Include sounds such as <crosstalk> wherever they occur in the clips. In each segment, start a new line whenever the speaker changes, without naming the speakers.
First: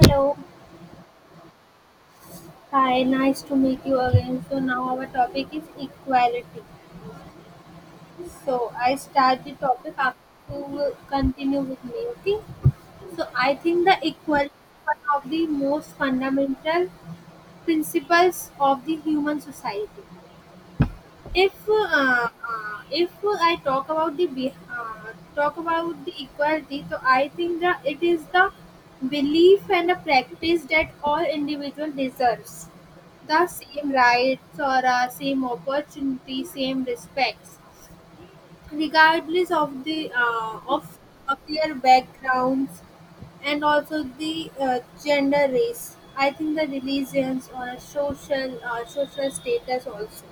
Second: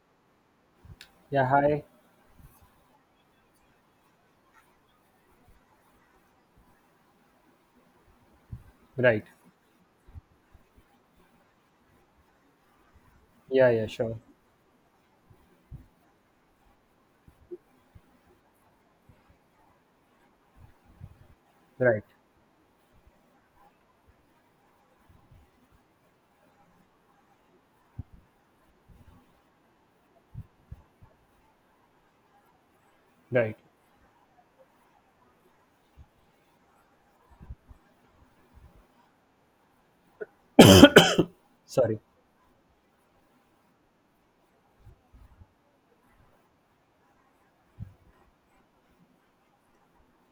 Hello,
Yeah, hi.
hi, nice to meet you again. So now our topic is equality. So I
Right.
start the topic after you will continue with me, okay? So I
Yeah, yeah,
think the
sure.
equality is one of the most fundamental principles of the human society. if uh,
Right,
uh, if I talk about the talk about the equality, so I think that it is the belief and the practice that all individual deserves the
right.
same rights or same opportunity, same respects, regardless of their
Sorry.
backgrounds and also the gender, race. I think the religions or a social social status also.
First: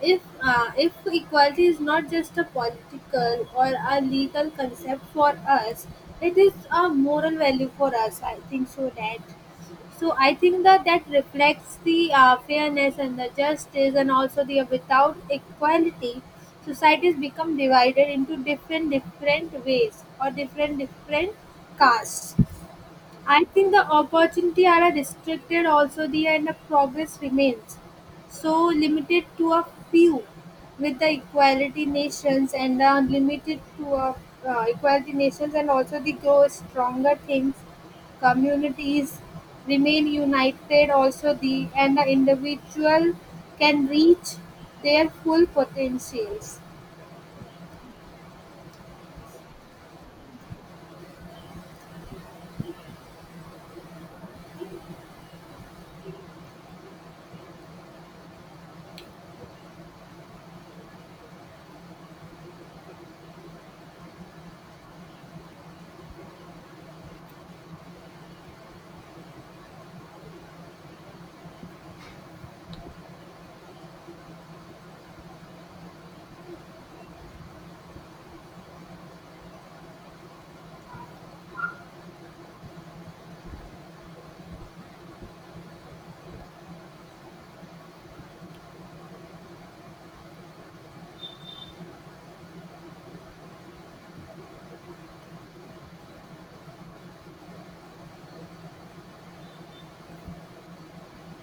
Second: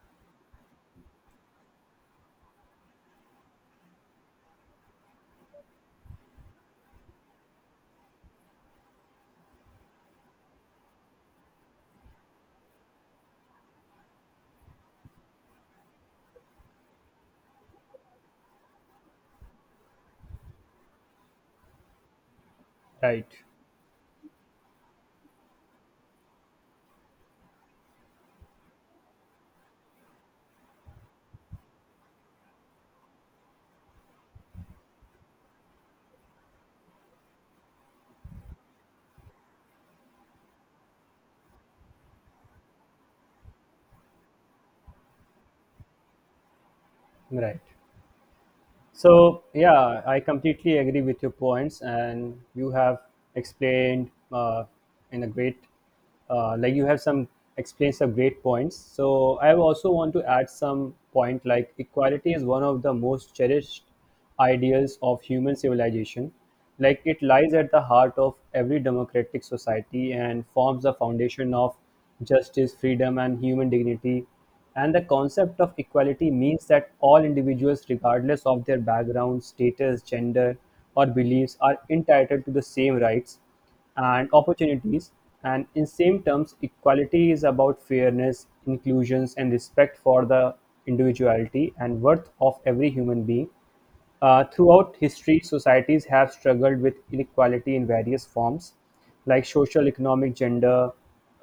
If equality is not just a political or a legal concept for us, it is a moral value for us. I think so that. So I think that that reflects the fairness and the justice, and also the without equality, societies become divided into different ways or different castes.
Right,
I think the opportunity are restricted also the and the progress remains so limited to a few with the equality nations, and the limited to a equality nations, and also the grow stronger things communities remain united also the and the individual can reach their full potentials.
right. So, yeah, I completely agree with your points, and you have explained in a great, like you have some explained some great points. So, I also want to add some point like equality is one of the most cherished ideals of human civilization. Like it lies at the heart of every democratic society and forms the foundation of justice, freedom, and human dignity. And the concept of equality means that all individuals, regardless of their background, status, gender, or beliefs, are entitled to the same rights and opportunities. And in same terms, equality is about fairness, inclusions, and respect for the individuality and worth of every human being. Throughout history, societies have struggled with inequality in various forms, like social, economic, gender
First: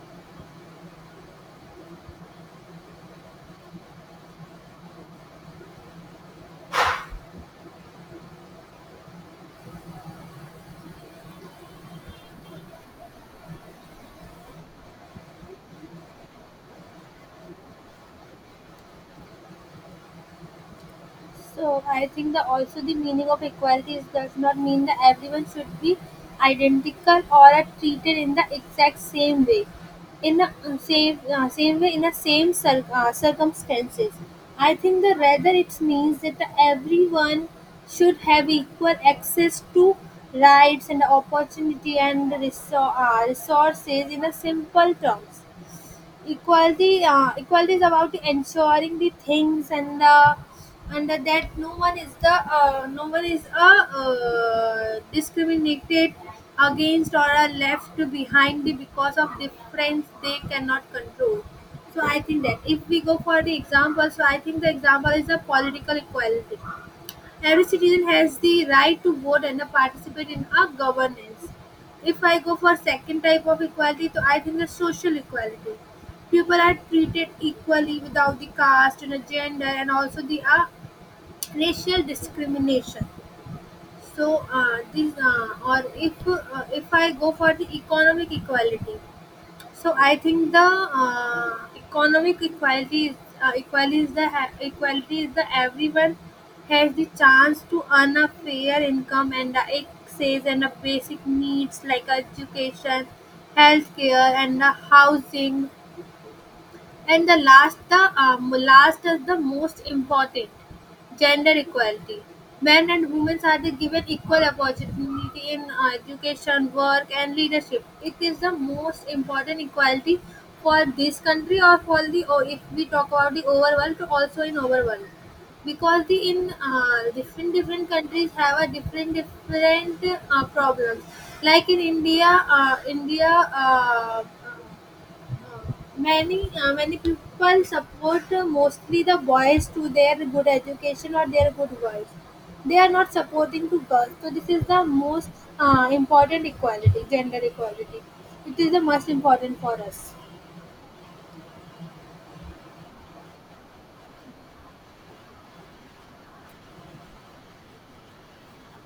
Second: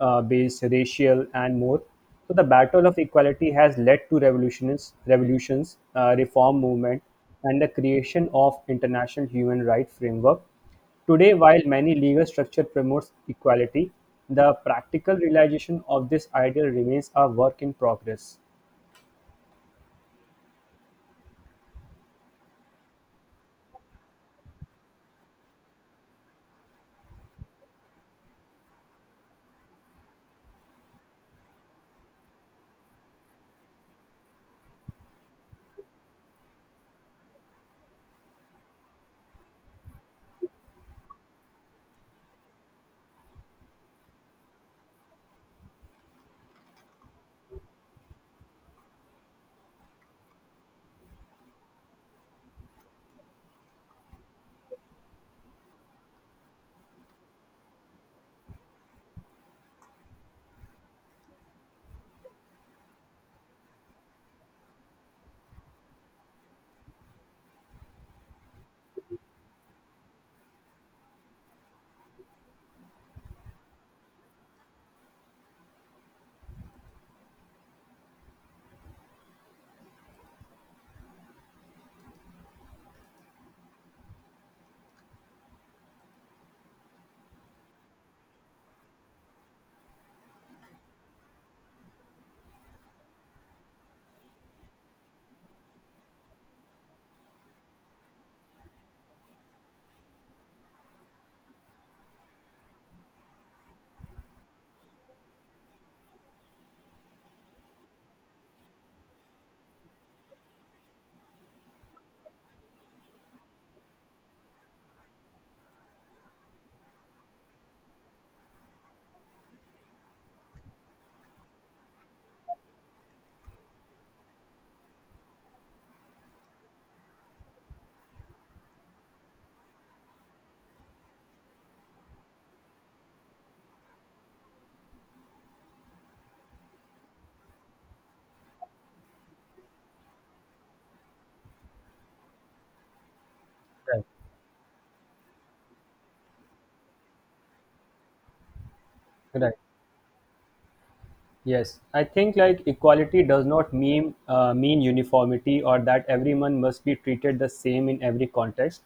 based, racial, and more. So, the battle of equality has led to revolutions, reform movement, and the creation of international human rights framework. Today, while many legal structure promotes equality, the practical realization of this ideal remains a work in progress.
So I think that also the meaning of equality is, does not mean that everyone should be identical or are treated in the exact same way, in the same way in the same circumstances. I think that rather it means that the everyone should have equal access to rights and opportunity and resources. In a simple terms, equality is about ensuring the things and that no one is the no one is discriminated against or are left behind because of difference they cannot control. So I think that if we go for the example, so I think the example is the political equality. Every citizen has the right to vote and participate in our governance. If I go for second type of equality, so I think the social equality. People are treated equally without the caste and a gender and also the racial discrimination. So this or if I go for the economic equality, so I think the economic equality is equality is the everyone has the chance to earn a fair income and the access and the basic needs like education, healthcare, and the housing, and the last is the most important, gender equality. Men and women are the given equal opportunity in education, work, and leadership. It is the most important equality for this country or for the or if we talk about the overall to also in overall, because the in different different countries have a different different problems, like in india india many many people support mostly the boys to their good education or their good works. They are not supporting to
Right,
girls. So this is the most important equality, gender equality. It is the most
right.
important for us.
Yes, I think like equality does not mean uniformity or that everyone must be treated the same in every context.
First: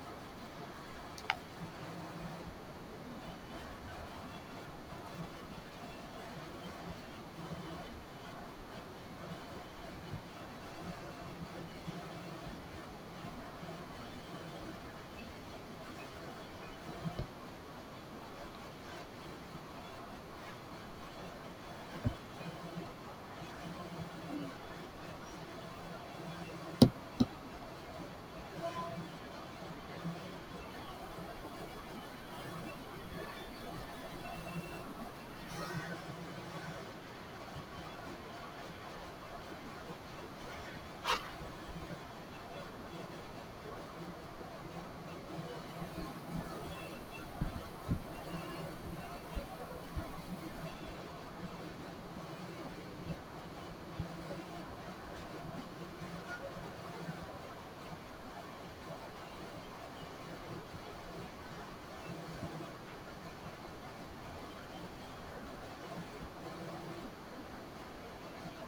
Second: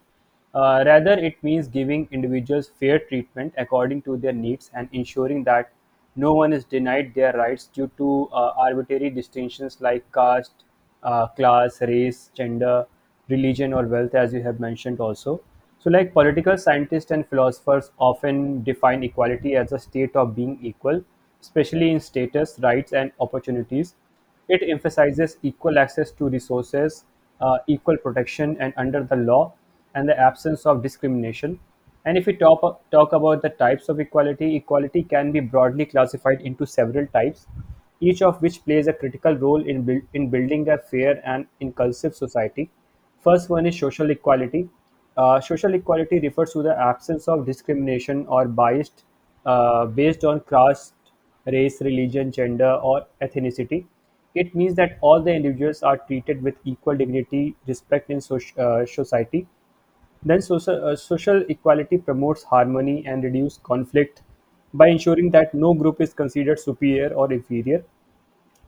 Rather, it means giving individuals fair treatment according to their needs and ensuring that no one is denied their rights due to arbitrary distinctions like caste, class, race, gender, religion, or wealth, as you have mentioned also. So, like political scientists and philosophers often define equality as a state of being equal, especially in status, rights, and opportunities. It emphasizes equal access to resources, equal protection, and under the law, and the absence of discrimination. And if we talk about the types of equality, equality can be broadly classified into several types, each of which plays a critical role in building a fair and inclusive society. First one is social equality. Social equality refers to the absence of discrimination or bias based on caste, race, religion, gender, or ethnicity. It means that all the individuals are treated with equal dignity, respect in society. Then, social equality promotes harmony and reduces conflict by ensuring that no group is considered superior or inferior.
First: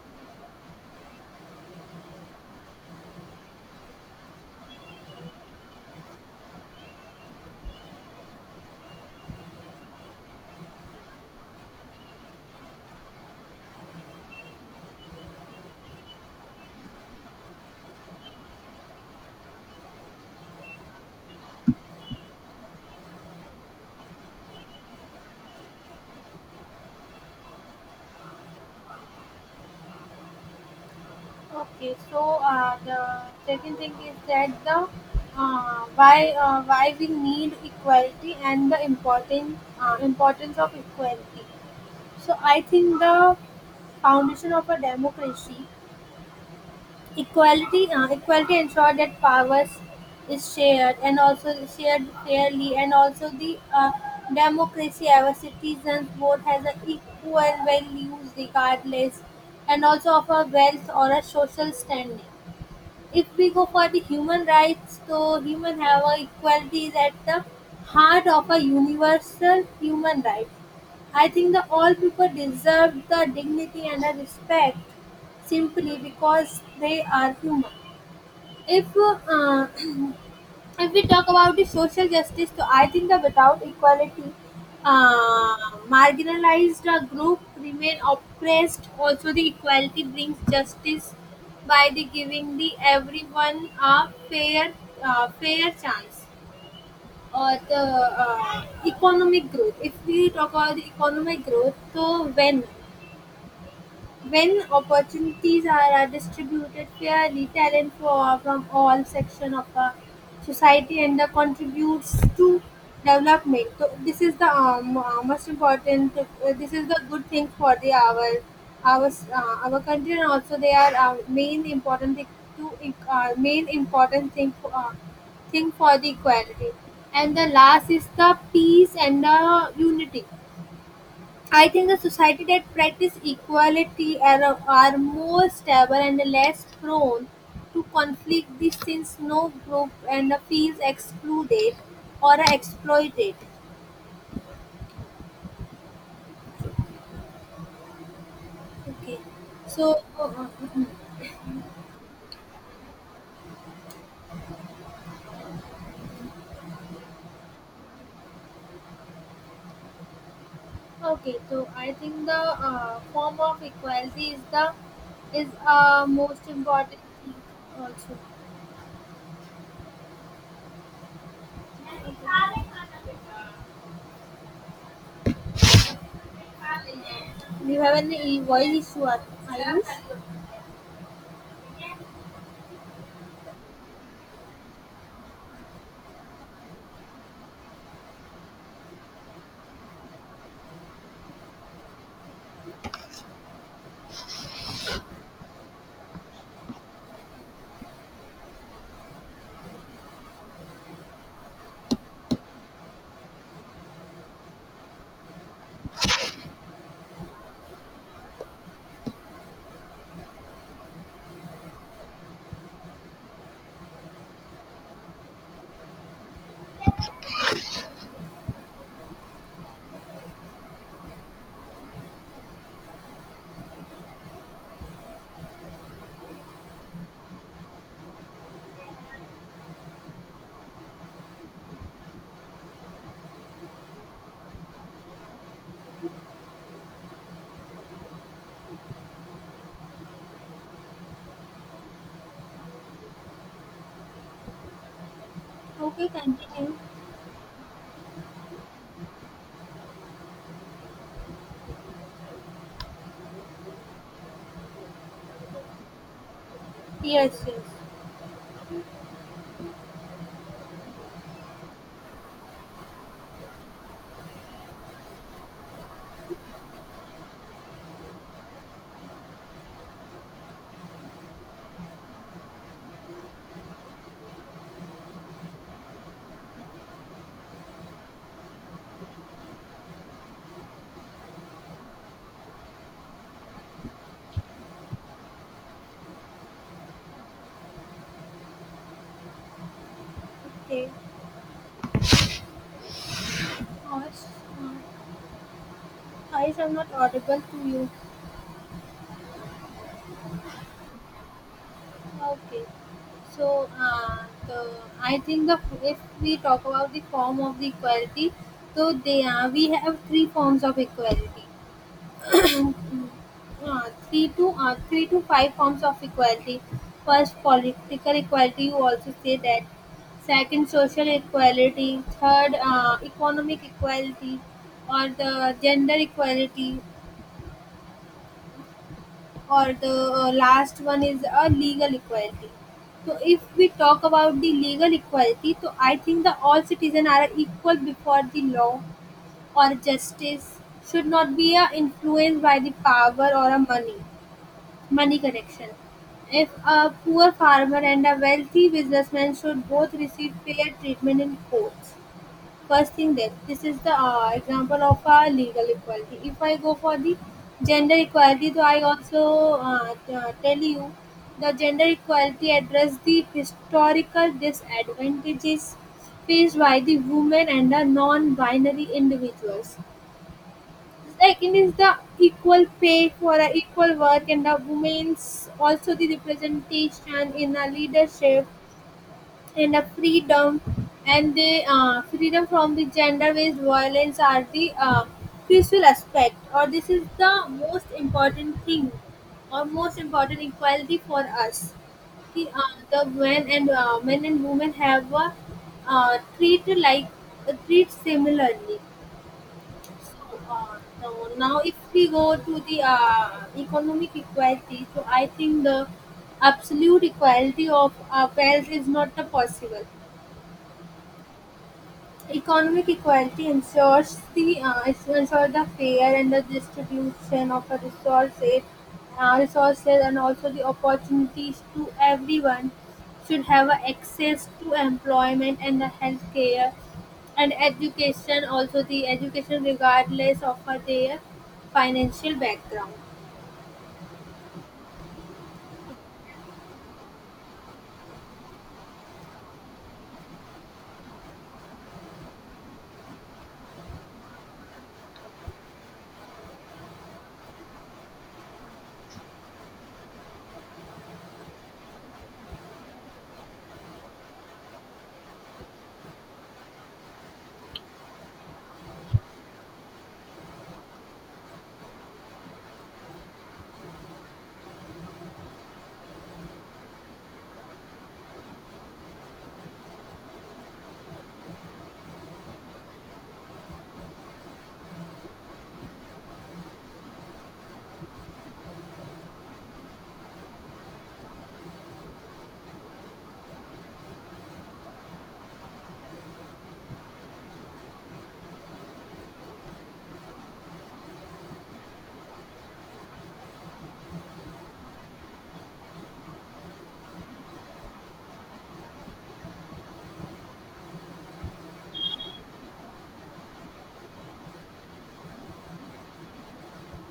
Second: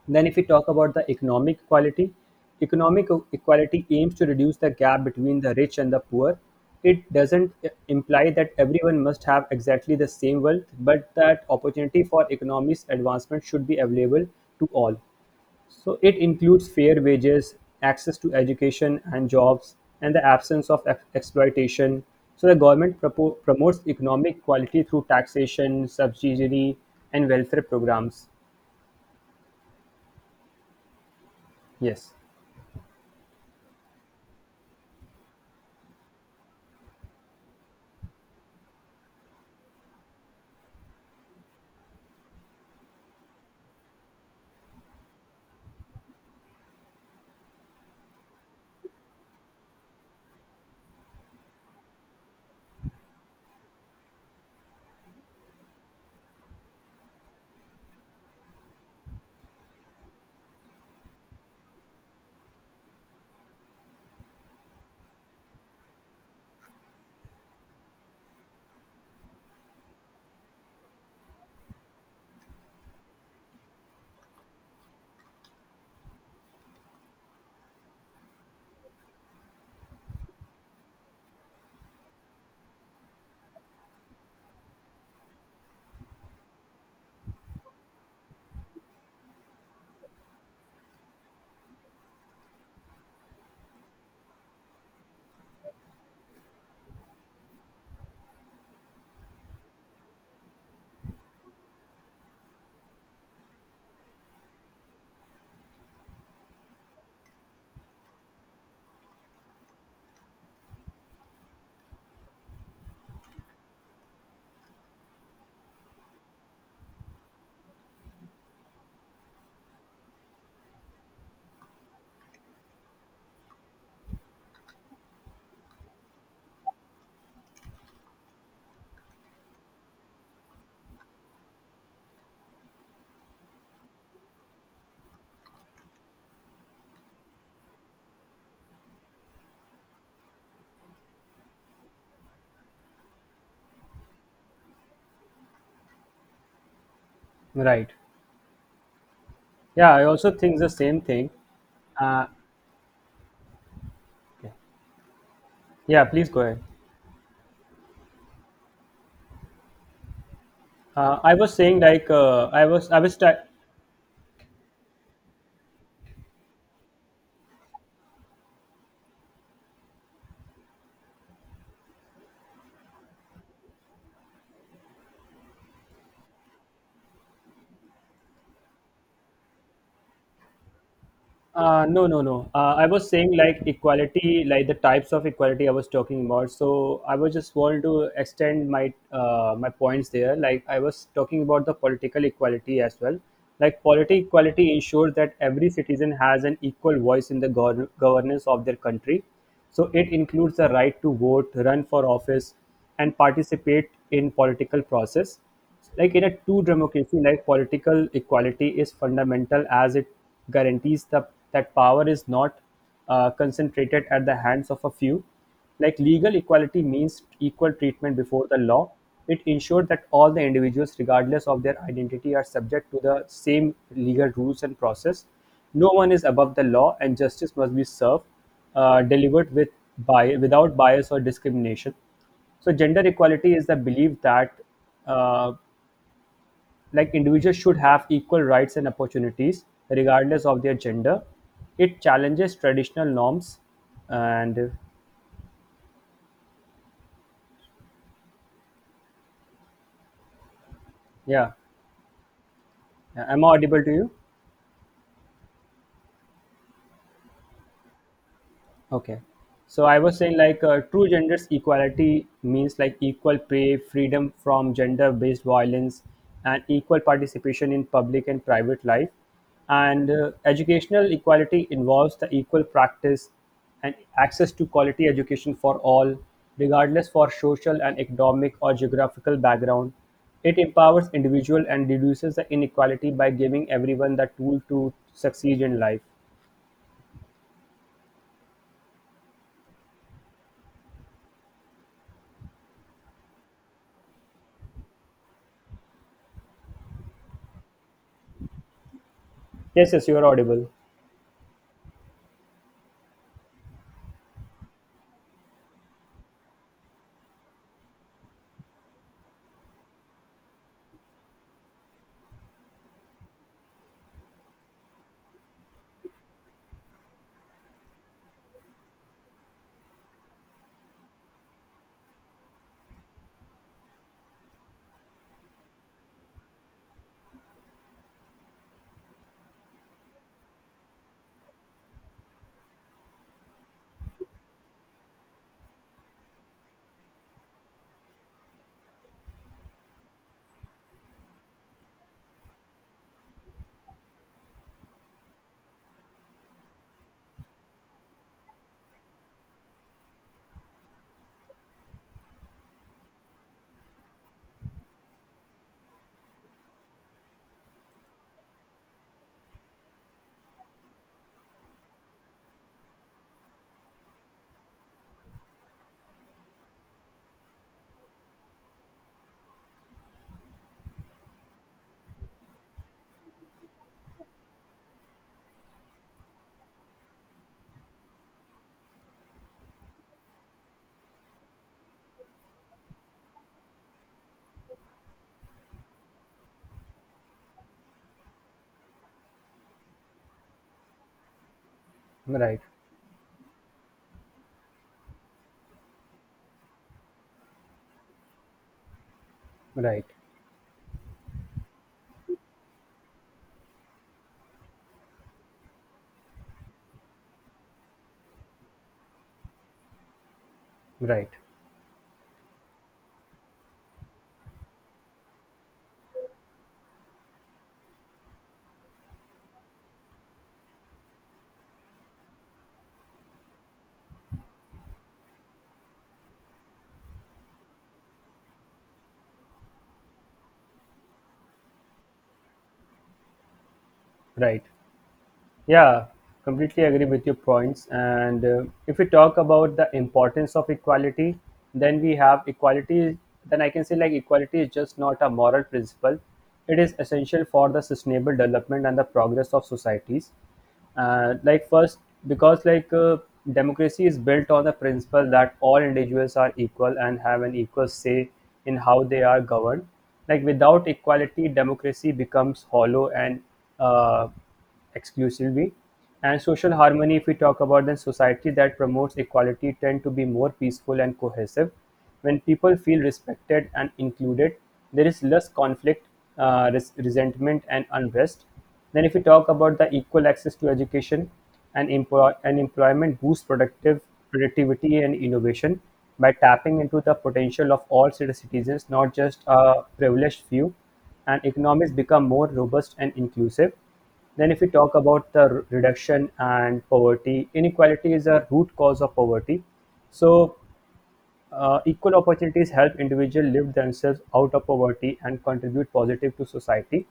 Then, if we talk about the economic equality aims to reduce the gap between the rich and the poor. It doesn't imply that everyone must have exactly the same wealth, but that opportunity for economics advancement should be available to all. So, it includes fair wages, access to education and jobs, and the absence of exploitation. So, the government promotes economic equality through taxation, subsidy, and welfare programs.
Okay,
Yes,
so the second thing is that the why we need equality and the important importance of equality. So I think the foundation of a democracy. Equality ensured that powers is shared and also shared fairly, and also the democracy our citizens vote has an equal values regardless, and also of a wealth or a social standing. If we go for the human rights, so human have a equality is at the heart of a universal human right. I think the all people deserve the dignity and the respect simply because they are human. If <clears throat> if we talk about the social justice, so I think that without equality, marginalized group remain oppressed. Also, the equality brings justice by the giving the everyone a fair fair chance or the economic growth. If we talk about the economic growth, so when opportunities are distributed fairly, talent for, from all sections of the society and contributes to development. So this is the most important. This is the good thing for the our our country, and also they are main important thing to main important thing for the equality. And the last is the peace and the unity. I think the society that practice equality are more stable and less prone to conflict, this since no group and feels excluded or exploited.
right.
Okay.
Yeah, I
So
also
uh,
think the same thing. Uh, yeah, please go ahead. I
okay,
was
so
saying
I
like
think the
I was I was try.
form of equality is the is most important thing also. Do you have any voice issue? Are you?
No, no, no. I was saying like equality, like the types of equality I was talking about. So I was just want to extend my my points there. Like I was talking about the political equality as well. Like political equality ensures that every citizen has an equal voice in the governance of their country. So it includes the right to vote, run for office, and participate in political process, like in a true democracy. Like political equality is fundamental as it guarantees that power is not concentrated at the hands of a few. Like legal equality means equal treatment before the law. It ensured that all the individuals, regardless of their identity, are subject to the same legal rules and process. No one is above the law and justice must be served delivered with, by, without bias or discrimination. So gender equality is the belief that uh, like individuals should have equal rights and opportunities regardless of their gender. It challenges traditional norms and
Okay, continue.
yeah. Am I audible to you?
Yes, yes.
Okay. So I was saying like true gender equality means like equal pay, freedom from gender-based violence, and equal participation in public and private life. And educational equality involves the equal practice and access to quality education for all, regardless for social and economic or geographical background. It empowers individual and reduces the inequality by giving everyone the tool to succeed in life.
Okay. Uh, I'm not audible to you.
Yes, yes, you are audible.
Okay. So, the, I think the if we talk about the form of the equality, so they are we have three forms of equality. Three to five forms of equality. First, political equality. You also say that. Second, social equality. Third, economic equality, or the gender equality, or the last one is a legal equality. So if we talk about the legal equality, so I think the all citizens are equal before the law, or justice should not be influenced by the power or a money connection. If a poor farmer and a wealthy businessman should both receive fair treatment in courts. First thing that this is the example of legal equality. If I go for the gender equality, so I also tell you the gender equality address the historical disadvantages faced by the women and the non-binary individuals. Like it is the equal pay for a equal work and the women's also the representation in the leadership and a freedom, and the freedom from the gender-based violence are the crucial aspect, or this is the most important thing or most important equality for us. the,
Right.
uh, the men and uh, men and women have treated like treat similarly.
Right,
So, so now if we go to the economic equality, so I think the absolute equality of wealth is not the possible.
right,
Economic equality ensures the ensure the fair and the distribution of a resources, resources, and also the opportunities to everyone should have a access to employment and the healthcare and education. Also, the education regardless of their financial background.
right. Yeah, completely agree with your points. And if we talk about the importance of equality, then we have equality. Then I can say like equality is just not a moral principle. It is essential for the sustainable development and the progress of societies. Like first, because democracy is built on the principle that all individuals are equal and have an equal say in how they are governed. Like without equality, democracy becomes hollow and uh, exclusively. And social harmony, if we talk about, then society that promotes equality tend to be more peaceful and cohesive. When people feel respected and included, there is less conflict, resentment, and unrest. Then, if we talk about the equal access to education and, and employment, boosts productive productivity and innovation by tapping into the potential of all citizens, not just a privileged few. And economies become more robust and inclusive. Then if we talk about the reduction and poverty, inequality is a root cause of poverty. So equal opportunities help individuals lift themselves out of poverty and contribute positive to society.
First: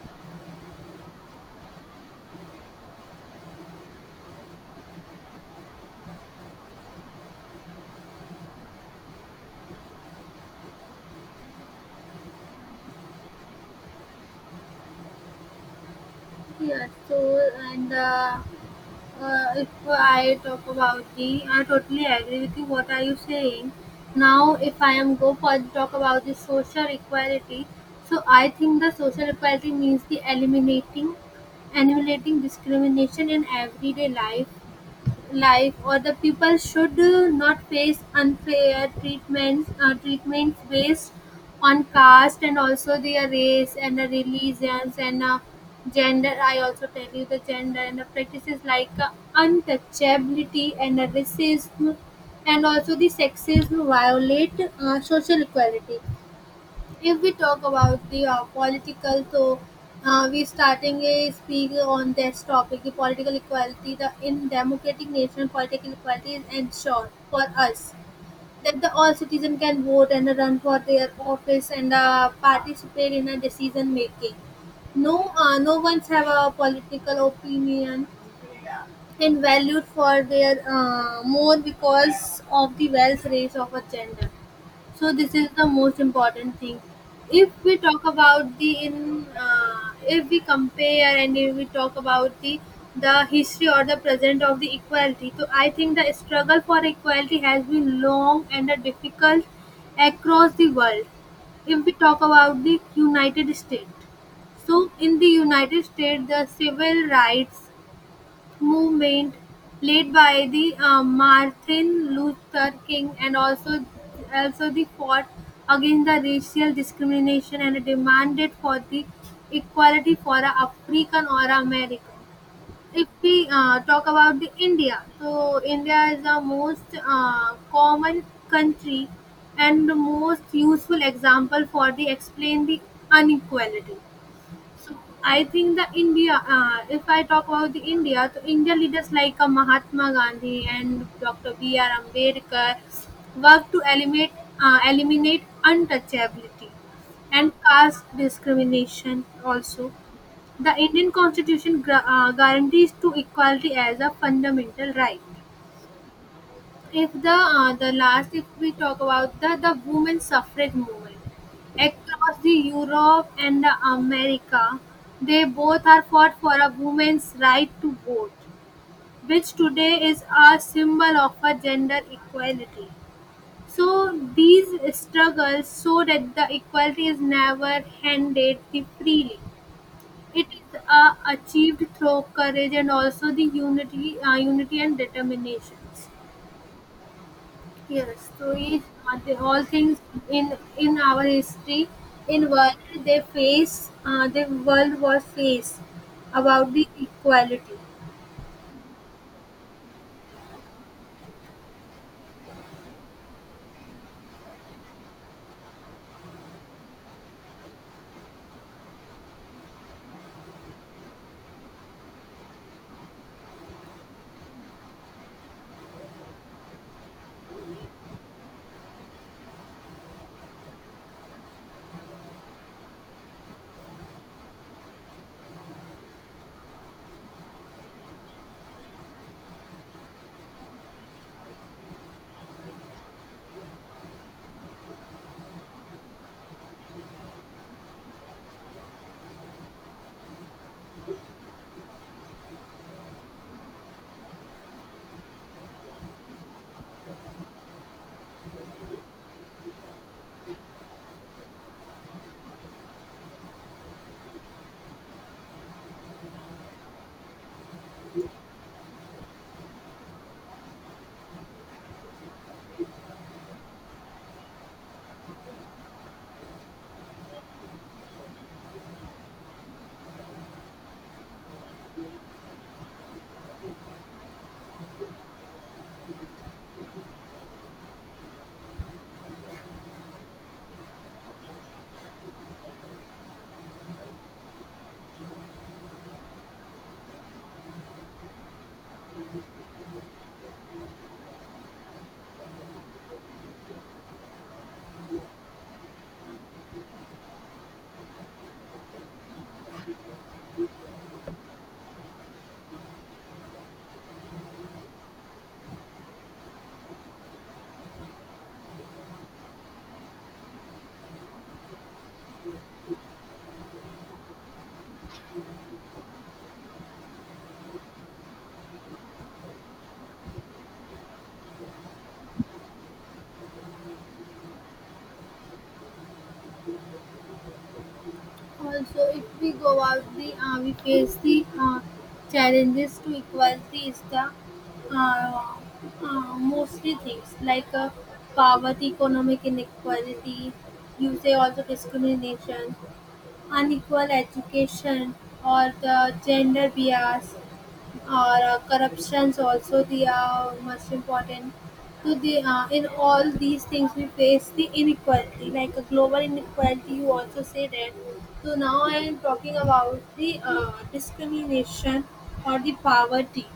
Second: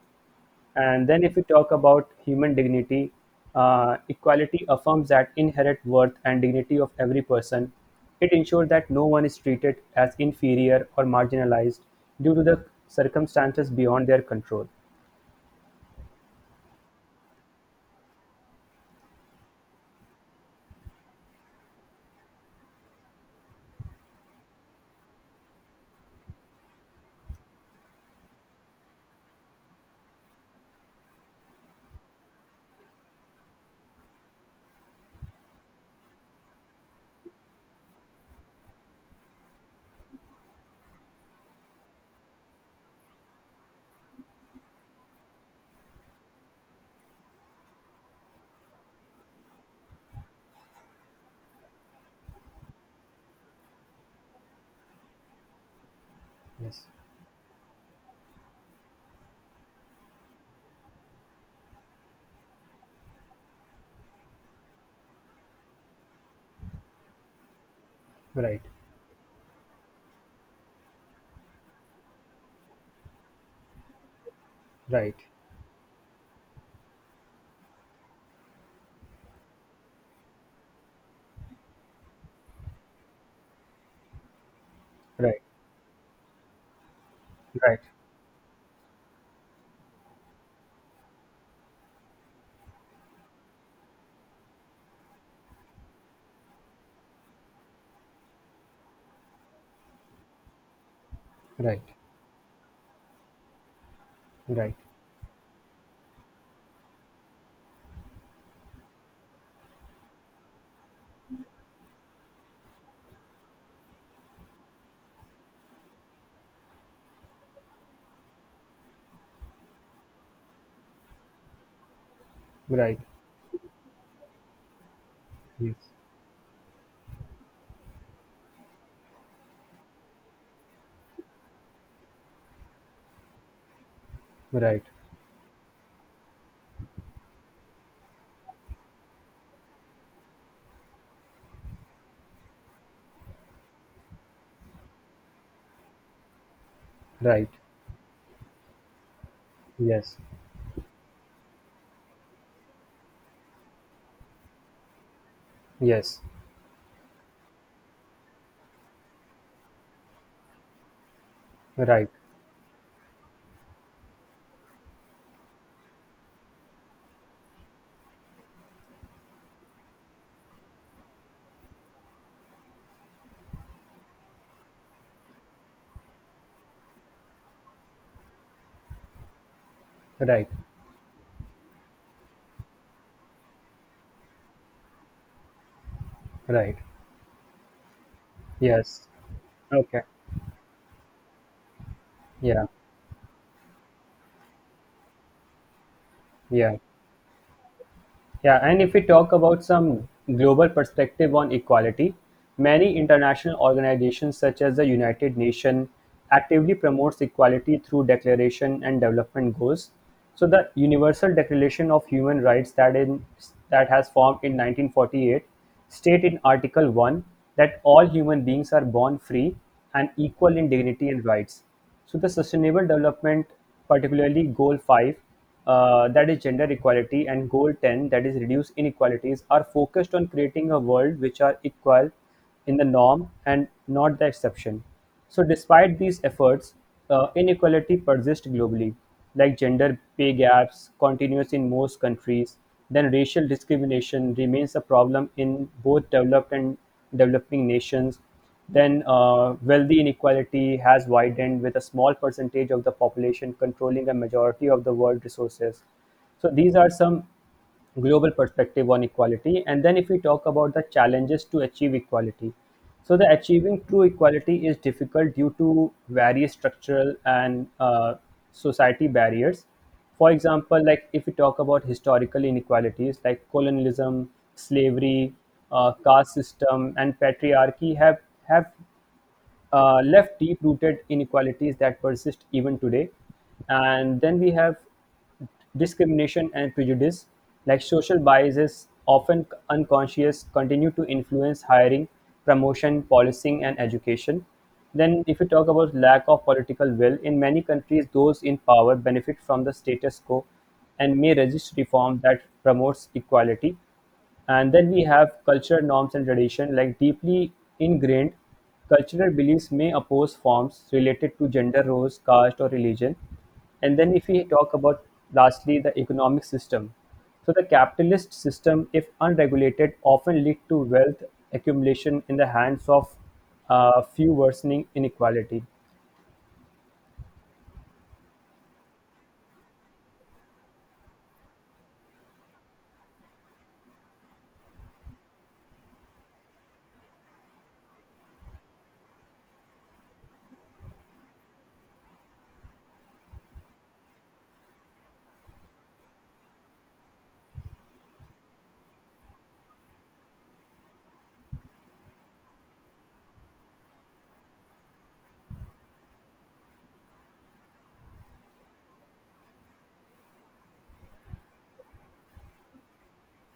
And then if we talk about human dignity, equality affirms that inherent worth and dignity of every person. It ensures that no one is treated as inferior or marginalized due to the circumstances beyond their control.
Yeah. So and. If I talk about the, I totally agree with you. What are you saying? Now, if I am go for talk about the social equality, so I think the social equality means the eliminating, eliminating discrimination in everyday life or the people should not face unfair treatments based on caste, and also their race and the religions, and gender. I also tell you the gender and the practices like untouchability and the racism, and also the sexism violate social equality.
Yes,
If we talk about the political, so we starting a speak on this topic, the political equality. The in democratic nation, political equality is ensured for us,
right,
that the all citizen can vote and run for their office, and participate in a decision making.
right,
No, no one's have a political opinion and valued for their more because of the wealth race of a gender. So this
right.
is the most important thing. if we
Right,
talk about the in uh, if we compare and if we talk about the history or the present of the equality, so I think the struggle for equality has been long and a difficult across the world.
right,
If we talk about the united states,
right,
so in the united states, the civil rights movement led by the Martin Luther King, and also also the fought against the racial discrimination and demanded for the equality for a African or a American.
right,
If we talk about the India, so
yes,
India is the most common country and the most useful example for the explain the inequality.
right,
I think the India, if I talk about the India, so India leaders like Mahatma Gandhi and Dr. B.R. Ambedkar work to eliminate, eliminate untouchability
right,
and caste discrimination also.
yes,
The Indian constitution guarantees to equality as a fundamental right.
yes,
If the the last, if we talk about the women suffrage movement
right,
across the Europe and the America, they both are fought for a woman's right to vote, which today is a symbol of a gender equality. So these struggles show that the equality is never handed the freely. It
right,
is achieved through courage and also the unity and determinations.
right,
Yes, to each
yes,
other, all things
okay,
in our history, in
yeah,
world they face, the world was faced about
yeah.
the equality.
Yeah, and if we talk about some global perspective on equality, many international organizations such as the United Nations actively promotes equality through declaration and development goals. So the Universal Declaration of Human Rights, that in that has formed in 1948, state in Article 1 that all human beings are born free and equal in dignity and rights. So the sustainable development, particularly goal five, that is gender equality, and goal ten, that is reduce inequalities, are focused on creating a world which are equal in the norm and not the exception. So despite these efforts, inequality persists globally, like gender pay gaps continues in most countries. Then racial discrimination remains a problem in both developed and developing nations. Then, wealthy inequality has widened with a small percentage of the population controlling a majority of the world resources. So, these are some global perspective on equality. And then if we talk about the challenges to achieve equality, so the achieving true equality is difficult due to various structural and society barriers. For example, like if we talk about historical inequalities like colonialism, slavery, caste system, and patriarchy have left deep rooted inequalities that persist even today. And then we have discrimination and prejudice, like social biases, often unconscious, continue to influence hiring, promotion, policing, and education. Then, if you talk about lack of political will, in many countries, those in power benefit from the status quo and may resist reform that promotes equality. And then we have cultural norms and tradition, like deeply ingrained cultural beliefs may oppose forms related to gender roles, caste, or religion. And then, if we talk about lastly the economic system, so the capitalist system, if unregulated, often lead to wealth accumulation in the hands of few, worsening inequality.
Also, if we go out, the we face the challenges to equality is the uh, mostly things like poverty, economic inequality, you say also discrimination, unequal education, or the gender bias or corruptions also they are much important so the in all these things we face the inequality like a global inequality you also say that. So now I am talking about the discrimination or the poverty.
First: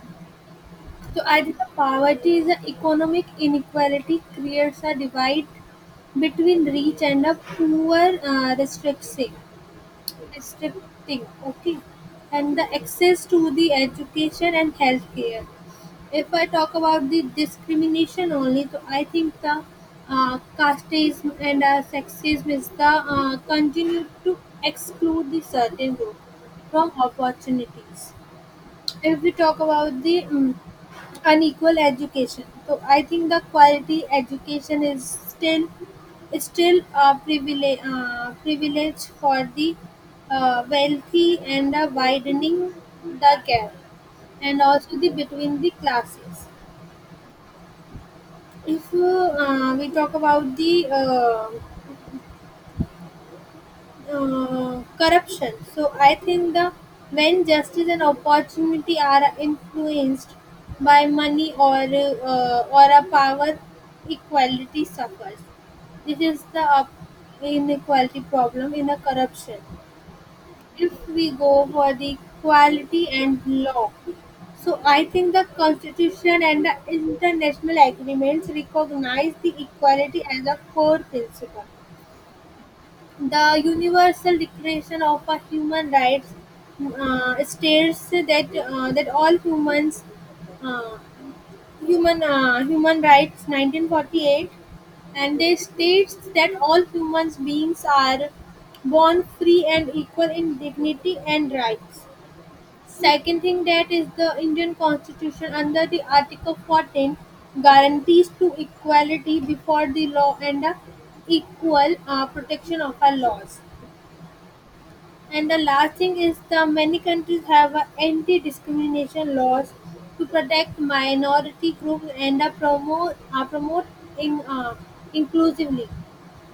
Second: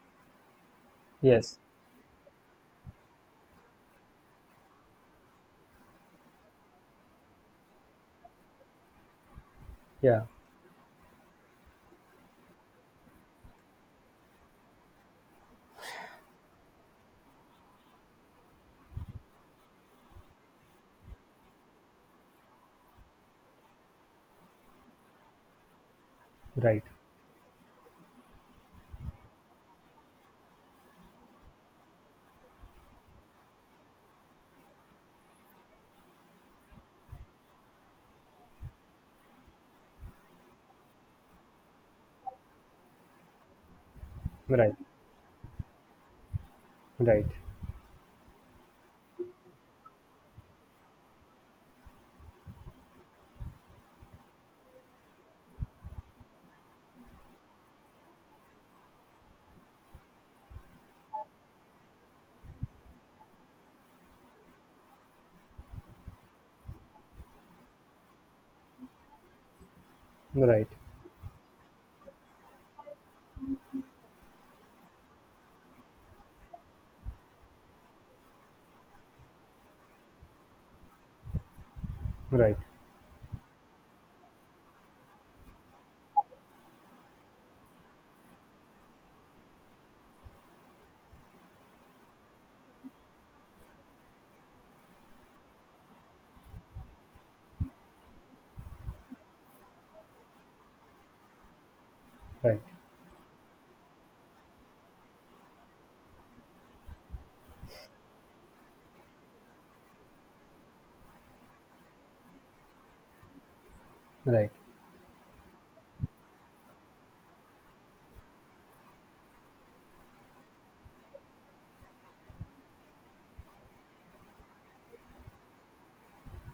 So I think
Yes.
the poverty is an economic inequality creates a divide between rich and the poor, uh, restricting
Yeah.
restricting okay, and the access to the education and healthcare. If I talk about the discrimination only, so I think the casteism and sexism is the continue to exclude the certain group
Right.
from opportunities. If we talk about the unequal education, so I think the quality education is still a privilege, privilege for the wealthy, and widening the gap and
Right.
also the between the classes.
Right.
If we talk about the corruption. So I think the when justice and opportunity are influenced by money or a power, equality suffers. This is the inequality problem in the corruption.
Right.
If we go for the equality and law, so I think the constitution and the international agreements recognize the equality as a core principle.
Right.
The Universal Declaration of a Human Rights states that that all humans uh, human rights 1948, and they states that all humans beings are born free and equal in dignity and rights.
Right.
Second thing, that is the Indian constitution under the Article 14, guarantees to equality before the law and the equal protection of our laws.
Right.
And the last thing is the many countries have a anti-discrimination laws to protect minority groups and promote in, uh, inclusively.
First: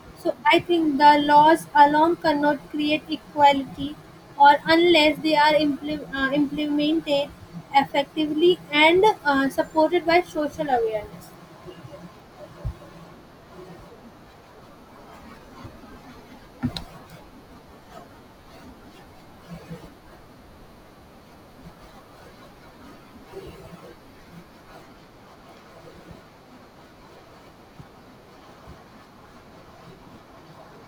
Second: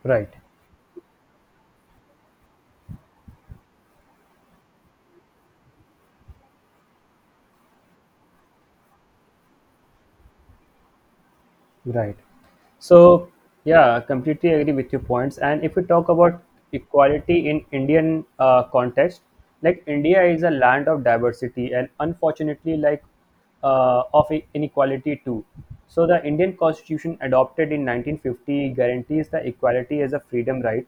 Right.
So I think the laws alone cannot create equality, or unless they are implemented effectively and supported by social awareness.
Right. So, yeah, completely agree with your points. And if we talk about equality in Indian context, like India is a land of diversity and unfortunately, like of inequality too. So, the Indian Constitution adopted in 1950 guarantees the equality as a freedom right,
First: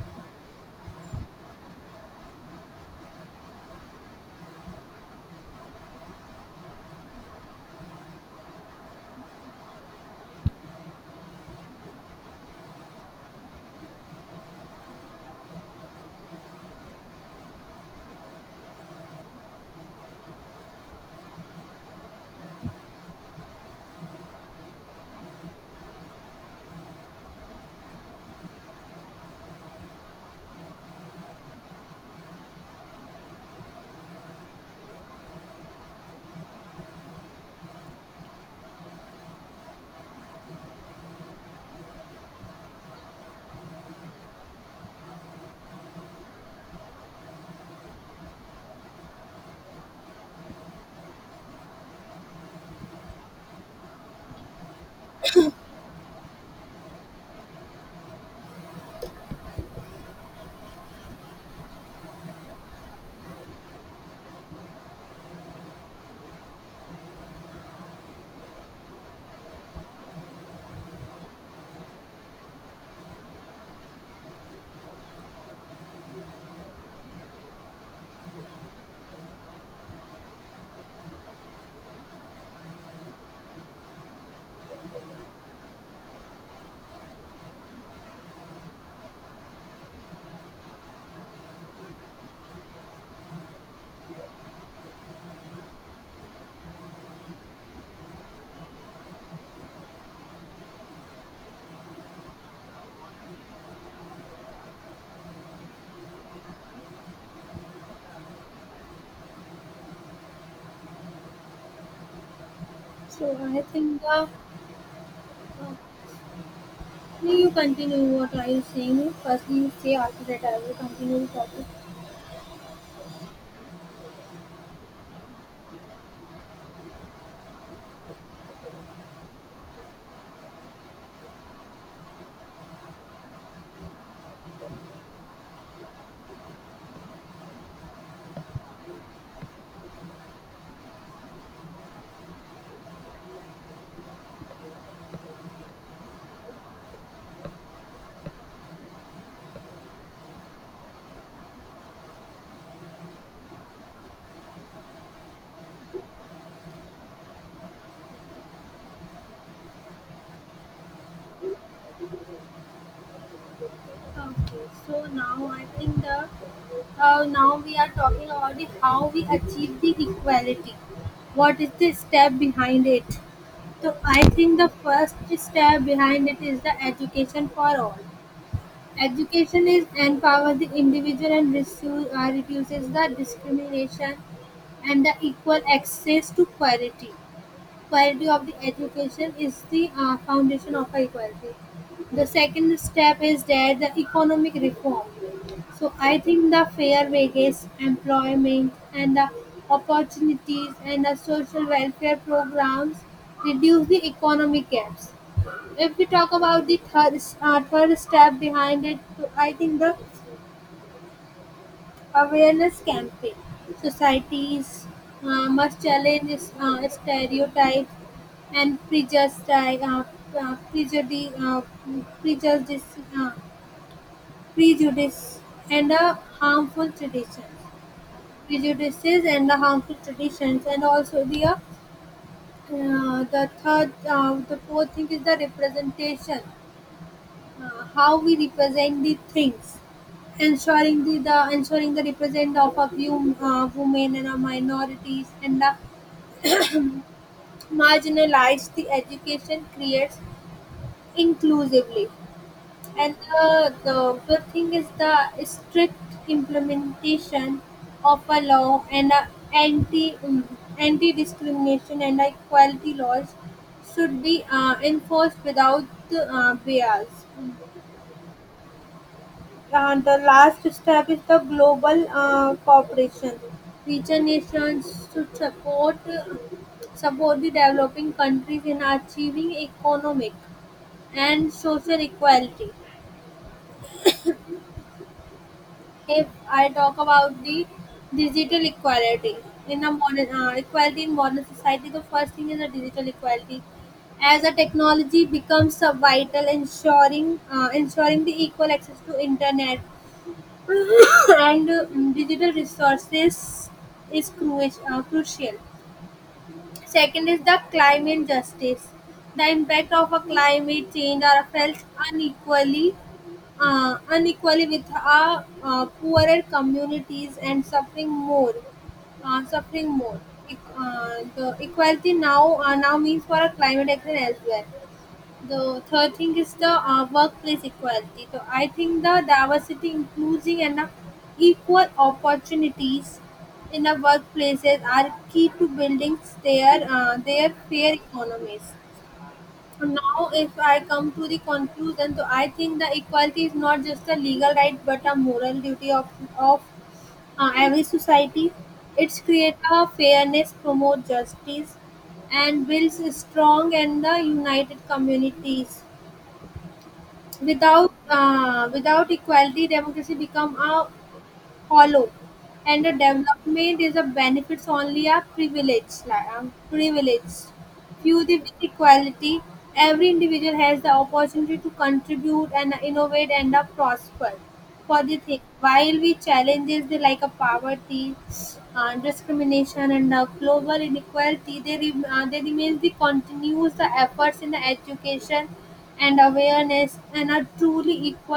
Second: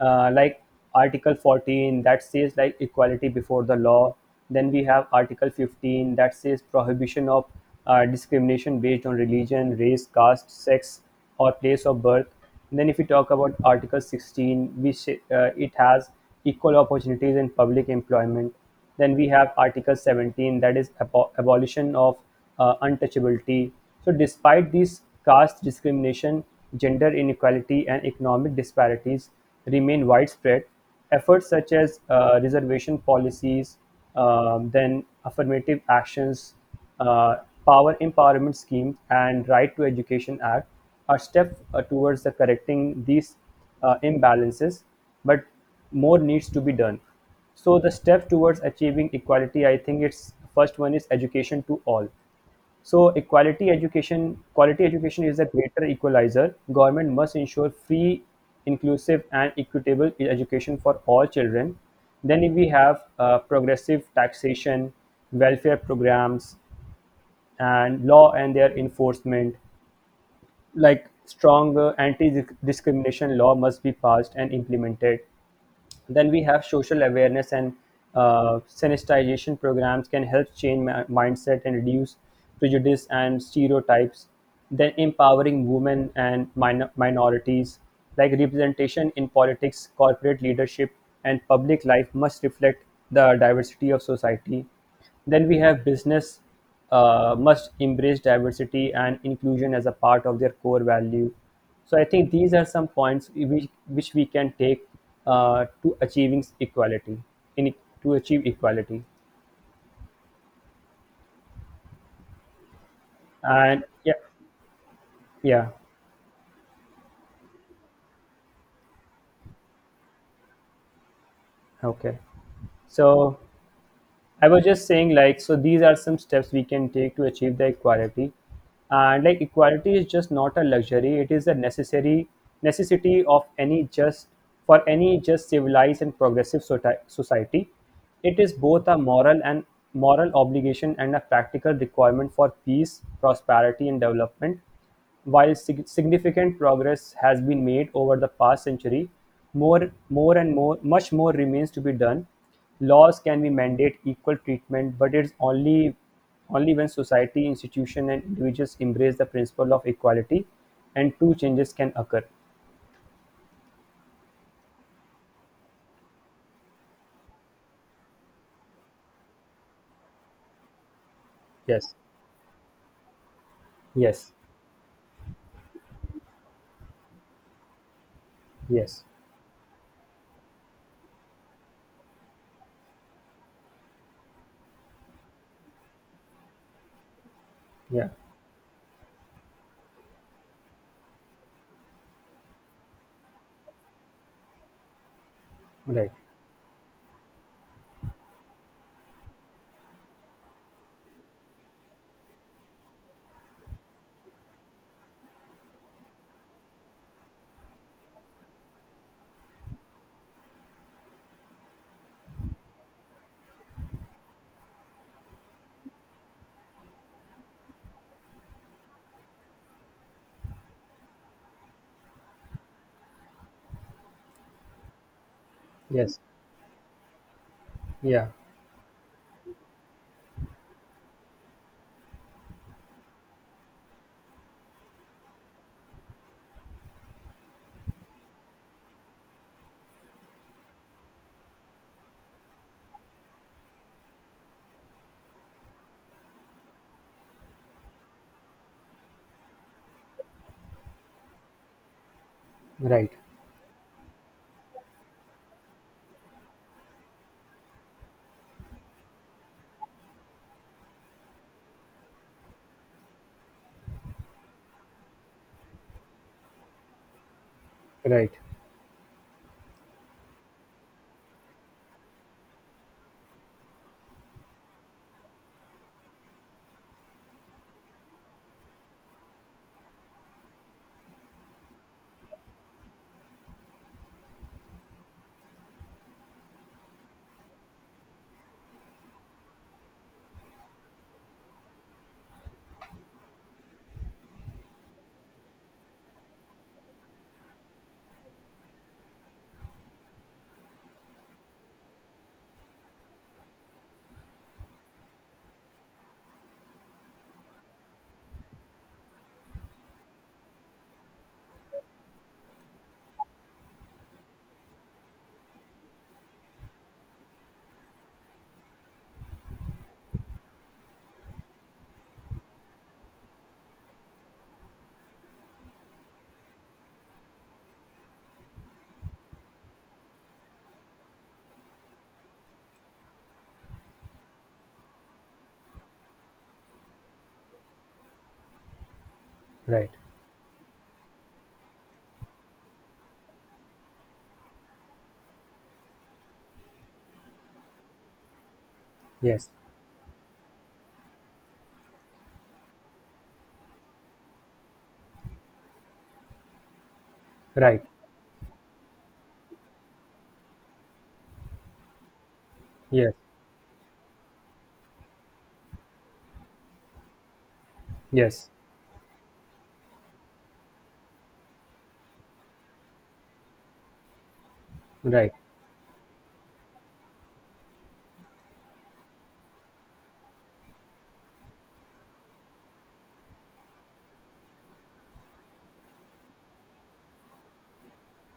like Article 14 that says like equality before the law. Then we have Article 15 that says prohibition of discrimination based on religion, race, caste, sex, or place of birth. And then, if we talk about Article 16, which it has equal opportunities in public employment. Then we have Article 17, that is abolition of untouchability. So, despite these, caste discrimination, gender inequality, and economic disparities remain widespread. Efforts such as reservation policies, then affirmative actions, uh, power empowerment schemes, and right to education act a step towards the correcting these imbalances, but more needs to be done. So the step towards achieving equality, I think it's first one is education to all. So quality education is a greater equalizer. Government must ensure free, inclusive, and equitable education for all children. Then we have progressive taxation, welfare programs, and law and their enforcement, like strong anti discrimination law must be passed and implemented. Then we have social awareness and sanitization programs can help change mindset and reduce prejudice and stereotypes. Then empowering women and minorities, like representation in politics, corporate leadership, and public life must reflect the diversity of society. Then we have business must embrace diversity and inclusion as a part of their core value. So I think these are some points which we can take to achieving equality, in, to achieve equality.
So I
And
think the
yeah, yeah,
you continue what are you saying? Firstly, you say after that I will continue the topic.
okay. So I was just saying, like, so these are some steps we can take to achieve the equality. And like, equality is just not a luxury; it is a necessary necessity of any just, for any just civilized and progressive society. It is both a moral obligation and a practical requirement for peace, prosperity, and development. While significant progress has been made over the past century, much more remains to be done. Laws can be mandate equal treatment, but it's only when society, institution, and individuals embrace the principle of equality, and true changes can occur.
Okay, so now I think the now we are talking about the how we achieve the equality. What is the
Yes,
step behind it? So I
yes,
think the first step behind it is the education for all.
yes,
Education is empower the individual and reduces the discrimination and the equal access to quality.
yeah,
Quality of the education is the foundation of equality. The second step is there the economic reform. So
right,
I think the fair wages, employment, and the opportunities and the social welfare programs reduce the economic gaps. If we talk about the third step behind it, so I think the awareness campaign. Societies must challenge stereotypes and uh, prejudice, uh, prejudice, uh, prejudice and
yes,
harmful traditions,
yeah,
prejudices and the harmful traditions, and also the fourth thing is the representation, how we represent the things, ensuring the ensuring the represent of a few women and our minorities and the marginalized. The education creates inclusively,
right,
and the thing is the strict implementation of a law and a anti anti discrimination and equality laws should be enforced without bias.
right,
And the last step is the global cooperation. Richer nations should support the developing countries in achieving economic and social equality. If I talk about the digital equality in a modern equality in modern society, the first thing is the digital equality. As a technology becomes vital, ensuring the equal access to internet, <laughs> <coughs> and digital resources is crucial. Second is the climate justice. The impact of a climate change are felt unequally, unequally with our poorer communities and suffering more. The equality now means for a climate action as well. The third thing is the workplace equality. So I think the diversity, inclusion, and equal opportunities in the workplaces are key to building their fair economies.
right,
Now, if I come to the conclusion, so I think the equality is not just a legal right but a moral duty of every society. It's
yes,
create a fairness, promote justice, and builds a strong and the united communities.
right,
Without without equality, democracy become a hollow, and the
yes,
development is a benefits only a privilege, like, privileged few the
yes,
with equality. Every individual has the opportunity to contribute and innovate and prosper for the
right.
thing. While we challenges the like a poverty, discrimination, and global inequality, they they remain the continues the efforts in the education and awareness and are truly equal.